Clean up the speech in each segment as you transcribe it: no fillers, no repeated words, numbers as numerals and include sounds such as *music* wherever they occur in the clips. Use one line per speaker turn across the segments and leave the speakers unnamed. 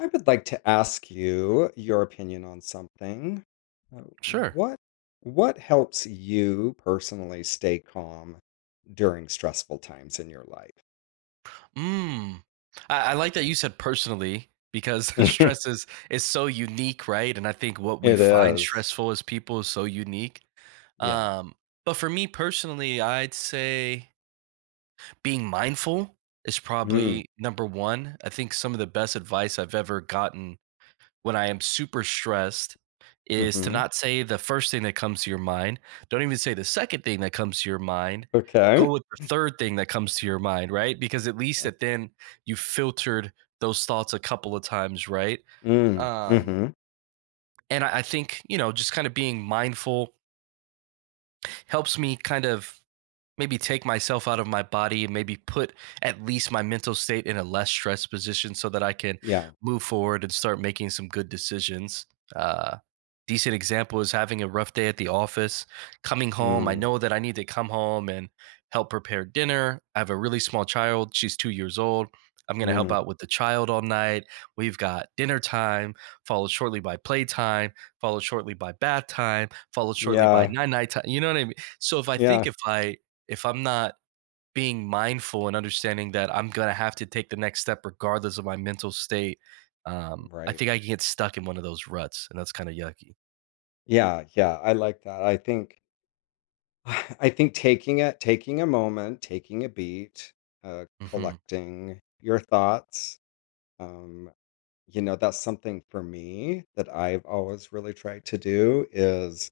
I would like to ask you your opinion on something. Uh,
Sure.
What what helps you personally stay calm during stressful times in your life?
Mm. I like that you said personally because *laughs* stress
*laughs*
is so unique, right? And I think what we
It
find
is.
stressful as people is so unique.
Yeah.
Um, but for me personally, I'd say being mindful is
Mm.
probably number one. I think some of the best advice I've ever gotten when I am super stressed is to
Mm-hmm.
not say the first thing that comes to your mind. Don't even say the second thing that comes to your mind. Go
Okay.
with the third thing that comes to your mind, right? Because at least
Uh,
that then you filtered those thoughts a couple of times, right?
Mm.
Um,
Mm-hmm.
and I think, just kind of being mindful helps me kind of maybe take myself out of my body, maybe put at least my mental state in a less stressed position so that I can
Yeah.
move forward and start making some good decisions. Uh, Decent example is having a rough day at the office, coming home. I
Mm.
know that I need to come home and help prepare dinner. I have a really small child. She's 2 years old. I'm going to help
Mm.
out with the child all night. We've got dinner time, followed shortly by playtime, followed shortly by bath time, followed shortly by
Yeah.
night night time. You know what I mean? So if I think,
Yeah.
if I'm not being mindful and understanding that I'm going to have to take the next step regardless of my mental state, I
Right.
think I can get stuck in one of those ruts, and that's kind of yucky.
Yeah. Yeah. I like that. I think *sighs* I think taking it, taking a moment, taking a beat,
Mhm.
collecting your thoughts. Um, you know, that's something for me that I've always really tried to do is,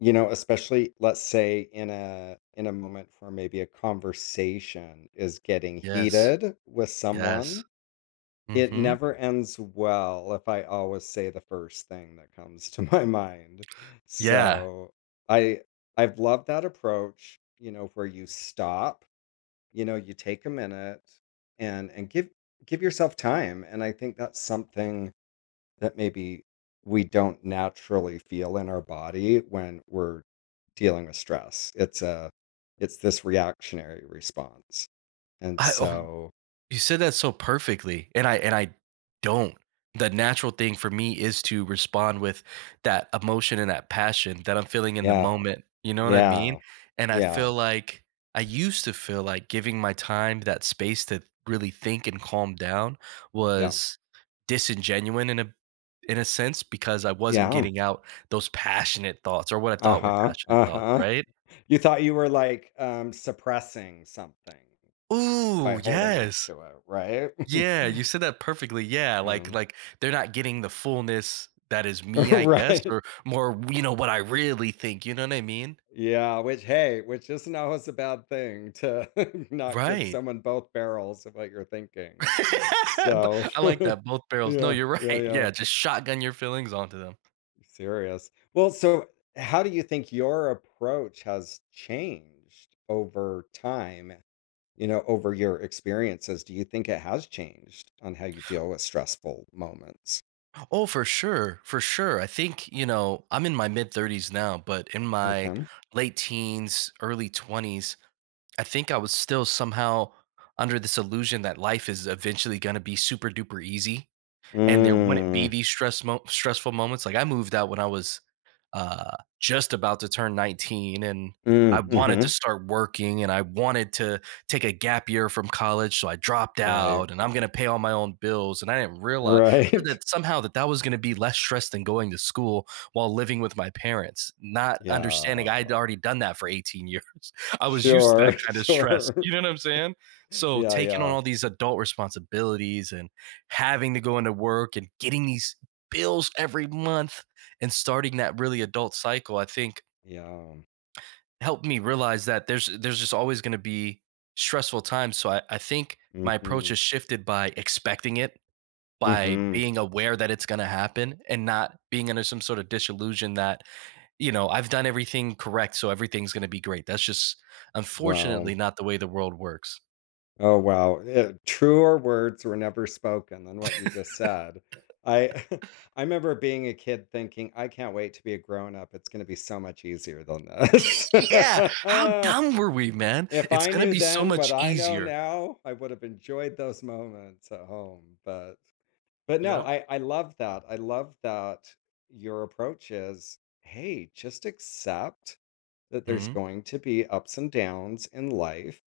you know, especially let's say in a moment where maybe a conversation is getting
Yes.
heated with
Yes.
someone, it
Mhm.
never ends well if I always say the first thing that comes to *laughs* my mind.
Yeah.
So, I I've loved that approach, you know, where you stop, you know, you take a minute and give yourself time, and I think that's something that maybe we don't naturally feel in our body when we're dealing with stress. It's a it's this reactionary response. And
I oh
so,
you said that so perfectly, and I don't. The natural thing for me is to respond with that emotion and that passion that I'm feeling in the
yeah.
moment, you know what I mean?
Yeah.
And I
Yeah.
feel like I used to feel like giving my time that space to really think and calm down
Yeah.
was disingenuine in a sense because I wasn't
Yeah.
getting out those passionate thoughts, or what I thought were
Uh-huh.
passionate thoughts,
Uh-huh.
right?
You thought you were like suppressing something by
Ooh,
holding
yes.
on to it, right?
Yeah, you
*laughs*
said that perfectly. Yeah, like
Um,
like they're not getting the fullness that is me, I guess,
*laughs* right.
or more, what I really think, you know what I mean?
Yeah, which hey, which isn't always a bad thing to *laughs* not give
Right.
someone both barrels of what you're thinking.
*laughs* But
So,
I
*laughs*
like that, both barrels. No,
yeah,
you're
yeah,
right.
yeah.
Yeah, just shotgun your feelings onto them.
Serious. Well, so how do you think your approach has changed over time, you know, over your experiences? Do you think it has changed on how you deal with stressful moments?
Oh, for sure. For sure. I think, I'm in my mid 30s now, but in my
Okay.
late teens, early 20s, I think I was still somehow under this illusion that life is eventually going to be super duper easy and there wouldn't be
Mm,
these stressful moments. Like, I moved out when I was just about to turn 19, and
mm,
I wanted
hmm.
to start working and I wanted to take a gap year from college. So I dropped
Right.
out and I'm going to pay all my own bills. And I didn't realize, I thought
Right.
that somehow that that was going to be less stress than going to school while living with my parents,
*laughs*
not understanding I had
Yeah.
already done that for 18 years. *laughs* I was used to that
Sure, *laughs*
kind of stress.
sure.
You know what I'm saying? So
Yeah,
taking on
yeah,
all these adult responsibilities and having to go into work and getting these bills every month and starting that really adult cycle, I think
yeah.
helped me realize that there's just always going to be stressful times. So I think my approach
Mhm,
has shifted by expecting it, by
mhm.
being aware that it's going to happen, and not being under some sort of disillusion that, you know, I've done everything correct, so everything's going to be great. That's just, unfortunately,
Wow.
not the way the world works.
Oh, wow. Eh, truer words were never spoken than what you just said. I *laughs* I remember being a kid thinking, "I can't wait to be a grown up. It's gonna be so much easier than this."
Yeah, how
*laughs*
dumb were we, man?
If
It's
I
going to
knew
be so
then what
much
I know
easier.
now, I would have enjoyed those moments at home, but no,
Yep.
I love that. I love that your approach is, "Hey, just accept that there's going to be ups and downs in life."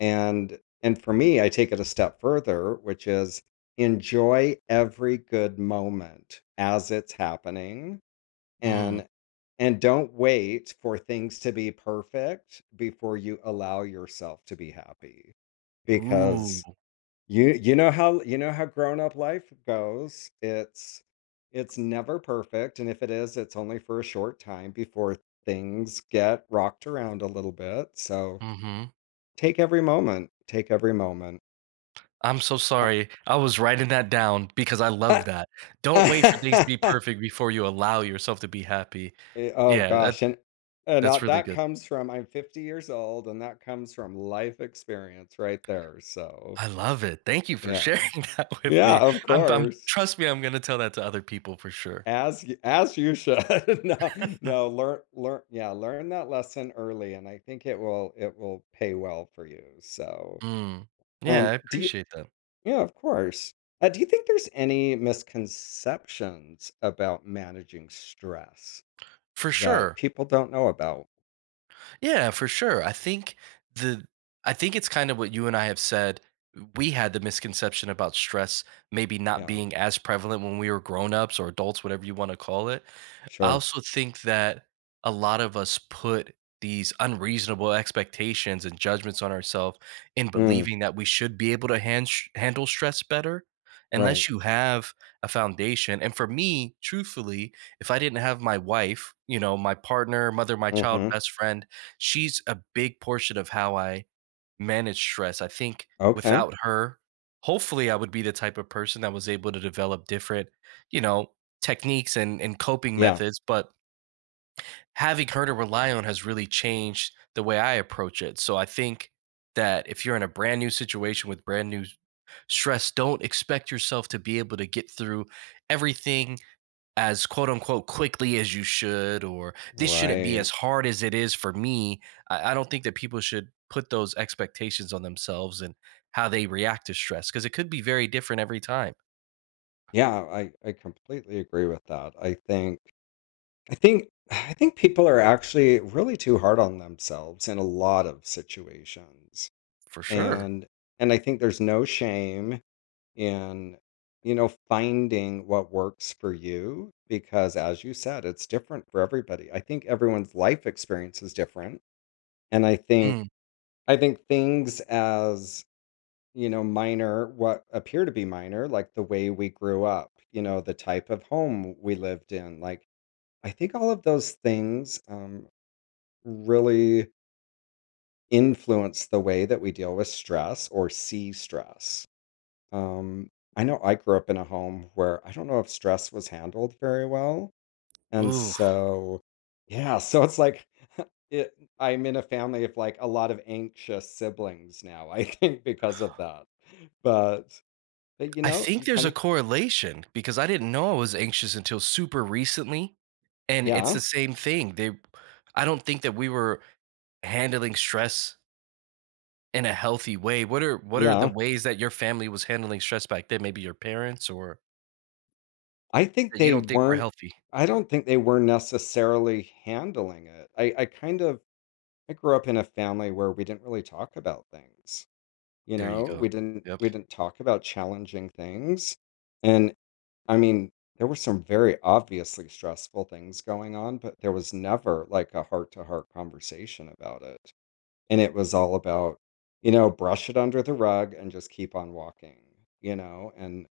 And for me, I take it a step further, which is enjoy every good moment as it's happening
Mm-hmm.
and don't wait for things to be perfect before you allow yourself to be happy,
Ooh.
because you know how grown-up life goes. It's never perfect, and if it is, it's only for a short time before things get rocked around a little bit. So,
Hmm.
take every moment, take every moment.
I'm so
Uh,
sorry. I was writing that down because I
uh,
love that. Don't wait for things to be
*laughs*
perfect before you allow yourself to be happy.
Eh, oh
Yeah, that
gosh, and,
that's really
that
good.
comes from I'm 50 years old, and that comes from life experience right there, so,
I love it. Thank you for
yeah.
sharing *laughs* that with
Yeah,
me.
of
I'm
course.
Trust me, I'm gonna tell that to other people for sure.
As y as you should. *laughs* No,
*laughs*
no, learn yeah, learn that lesson early, and I think it will pay well for you, so,
Mm. Yeah, I
do you
appreciate that.
yeah, of course. Do you think there's any misconceptions about managing stress
For
that
sure.
people don't know about?
Yeah, for sure. The I think it's kind of what you and I have said. We had the misconception about stress maybe not
Yeah,
being as prevalent when we were grown-ups or adults, whatever you want to call it. I
sure.
also think that a lot of us put these unreasonable expectations and judgments on ourselves in
Mm,
believing that we should be able to handle stress better,
right.
unless you have a foundation. And for me, truthfully, if I didn't have my wife, my partner, mother, my child,
Mhm.
best friend, she's a big portion of how I manage stress. I think
Okay.
without her, hopefully I would be the type of person that was able to develop different, you know, techniques and coping
Yeah.
methods, but having her to rely on has really changed the way I approach it. So I think that if you're in a brand new situation with brand new stress, don't expect yourself to be able to get through everything as quote unquote quickly as you should, or this shouldn't be as
Right.
hard as it is for me. I don't think that people should put those expectations on themselves and how they react to stress, because it could be very different every time.
Yeah, I completely agree with that. I think I think people are actually really too hard on themselves in a lot of situations.
For sure.
And and I think there's no shame in you know finding what works for you, because as you said it's different for everybody. I think everyone's life experience is different, and I
Mm.
think things as you know minor, what appear to be minor, like the way we grew up, you know, the type of home we lived in, like, I think all of those things, really influence the way that we deal with stress or see stress. Um, I know I grew up in a home where I don't know if stress was handled very well. And
Ooh,
so, yeah, *laughs* so it's like *laughs* it, I'm in a family of like a lot of anxious siblings now, *laughs* I think, because of that. But, but you
I
know,
think
you
there's
kind
a
of,
correlation because I didn't know I was anxious until super recently, and it's
yeah,
the same thing. I don't think that we were handling stress in a healthy way. What are the
yeah.
ways that your family was handling stress back then? Maybe your parents, or—
I think
That you
they
don't think we're
weren't,
healthy?
I don't think they were necessarily handling it. I kind of, I grew up in a family where we didn't really talk about things. You
There you
know,
go. Yep.
we didn't talk about challenging things. And I mean, there were some very obviously stressful things going on, but there was never like a heart-to-heart conversation about it. And it was all about, you know, brush it under the rug and just keep on walking, you know?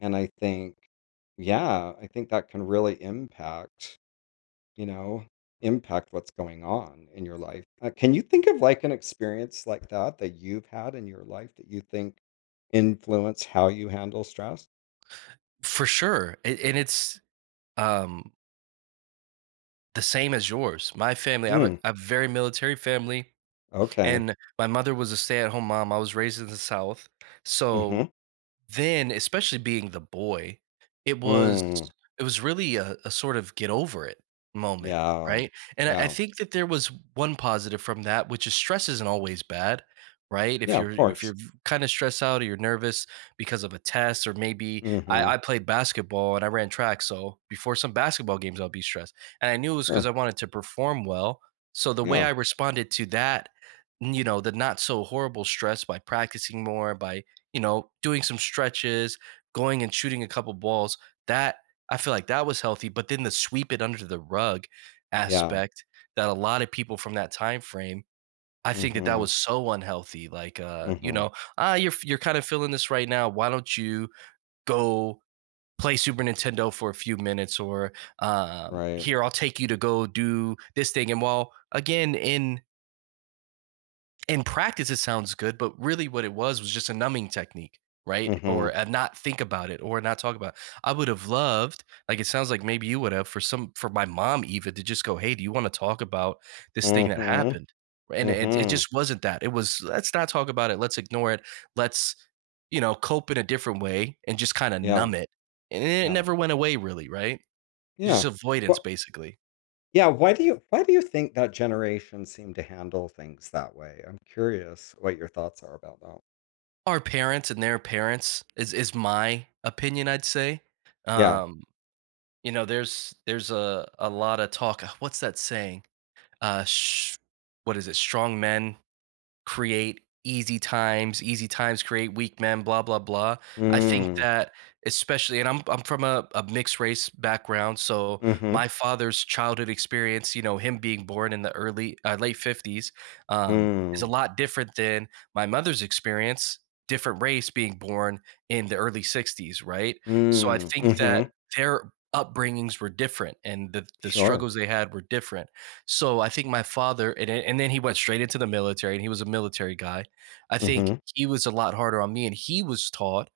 And I think yeah, I think that can really impact you know, impact what's going on in your life. Can you think of like an experience like that that you've had in your life that you think influence how you handle stress?
For sure. And it's, um, the same as yours. My family, I have a
Mm,
I a very military family,
okay.
and my mother was a stay-at-home mom. I was raised in the South, so
Mm-hmm.
then, especially being the boy, it was,
Mm,
it was really a sort of get over it moment,
yeah.
right? And I
Yeah.
think that there was one positive from that, which is stress isn't always bad, right? If
Yeah,
you're
of
if you're
course.
kinda stressed out or you're nervous because of a test, or maybe,
Mm-hmm.
I played basketball and I ran track, so before some basketball games, I'll be stressed, and I knew it was because
Sure.
I wanted to perform well. So the way
Yeah.
I responded to that, the not so horrible stress, by practicing more, by, doing some stretches, going and shooting a couple balls, that, I feel like that was healthy. But then the sweep it under the rug
Yeah.
aspect that a lot of people from that time frame, I think that that
Mm-hmm.
was so unhealthy. Like,
Mm-hmm.
"Ah, you're kind of feeling this right now, why don't you go play Super Nintendo for a few minutes," or,
Right.
"Here, I'll take you to go do this thing," and while, again, in practice it sounds good, but really what it was just a numbing technique, right? Or
Mm-hmm.
a not think about it, or not talk about it. I would have loved, like it sounds like maybe you would have, for my mom even to just go, "Hey, do you want to talk about this thing that
Mm-hmm.
happened?" And it
Mm-hmm.
just wasn't that. It was, "Let's not talk about it, let's ignore it, let's, cope in a different way," and just kind of
Yeah.
numb it. And it
Yeah.
never went away, really. Right? Just
Yeah.
avoidance,
Well,
basically.
yeah, why do you think that generation seem to handle things that way? I'm curious what your thoughts are about that.
Our parents and their parents, is my opinion, I'd say.
Yeah.
um You know, there's a lot of talk, what's that saying? Sh What is it? Strong men create easy times create weak men, blah, blah, blah. I think
Mm.
that, especially— and I'm from a mixed race background, so
Mhm.
my father's childhood experience, him being born in the early late 50s, is a
Mm.
lot different than my mother's experience, different race, being born in the early 60s, right? So I
Mm.
think that
Mhm.
their upbringings were different and the
Sure.
struggles they had were different. So I think my father, and then he went straight into the military, and he was a military guy. I
Mm.
think
Mhm.
he was a lot harder on me, and he was taught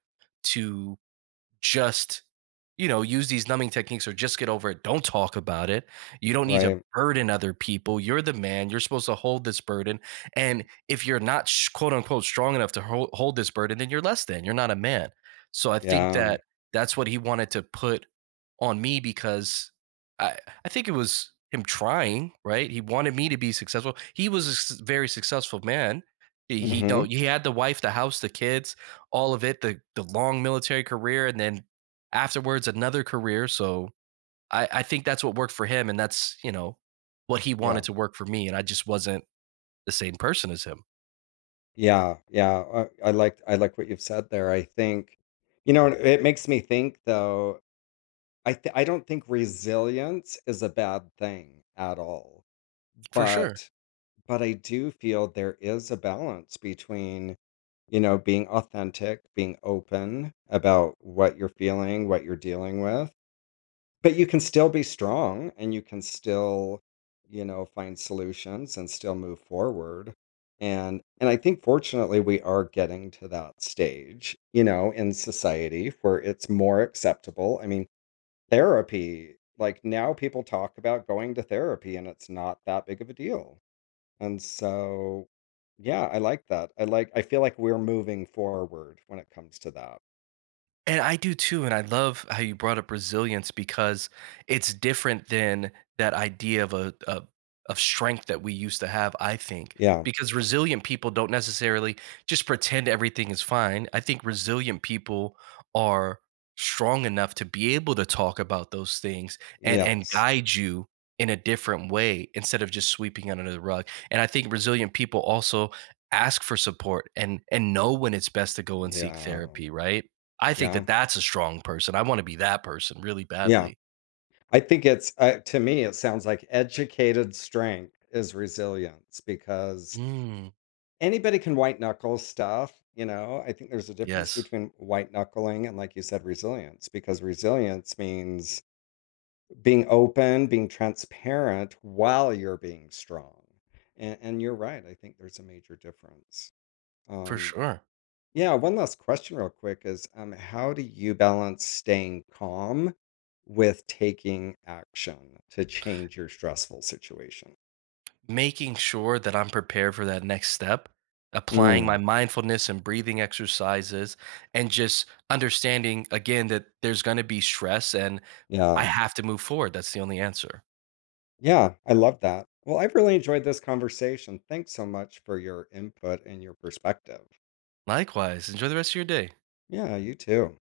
to just use these numbing techniques, or just get over it, don't talk about it, you don't need to
Right.
burden other people, you're the man, you're supposed to hold this burden. And if you're not quote unquote strong enough to hold this burden, then you're less than, you're not a man. So I think
Yeah.
that that's what he wanted to put on me, because i I think it was him trying, right? He wanted me to be successful. He was a very successful man. he,
Mm.
he don't
Mhm.
he had the wife, the house, the kids, all of it, the long military career, and then afterwards another career. So I think that's what worked for him, and that's what he wanted
Yeah.
to work for me, and I just wasn't the same person as him.
Yeah. Yeah. I like I like what you've said there. I think you know, it makes me think though. I don't think resilience is a bad thing at all.
For sure.
But but I do feel there is a balance between you know, being authentic, being open about what you're feeling, what you're dealing with. But you can still be strong and you can still, you know, find solutions and still move forward. And I think fortunately we are getting to that stage, you know, in society where it's more acceptable. I mean, therapy, like now people talk about going to therapy and it's not that big of a deal. And so, yeah, I like that. I like I feel like we're moving forward when it comes to that.
And I do too, and I love how you brought up resilience, because it's different than that idea of of strength that we used to have, I think.
Yeah.
Because resilient people don't necessarily just pretend everything is fine. I think resilient people are strong enough to be able to talk about those things, and
Yes.
guide you in a different way instead of just sweeping it under the rug. And I think resilient people also ask for support, and know when it's best to go and seek
Yeah.
therapy, right? I think
Yeah.
that that's a strong person. I wanna be that person really
Yeah.
badly.
I think it's to me it sounds like educated strength is resilience, because
Mm,
anybody can white knuckle stuff, you know. I think there's a difference
yes,
between white knuckling and like you said resilience, because resilience means being open, being transparent while you're being strong. And you're right. I think there's a major difference.
for
Um,
sure.
yeah. One last question, real quick, is how do you balance staying calm with taking action to change your stressful situation?
Making sure that I'm prepared for that next step, applying my
Mm,
mindfulness and breathing exercises, and just understanding again that there's gonna be stress and I
yeah.
have to move forward. That's the only answer.
Yeah. I love that. Well, I've really enjoyed this conversation. Thanks so much for your input and your perspective.
Likewise, enjoy the rest of your day.
Yeah. You too.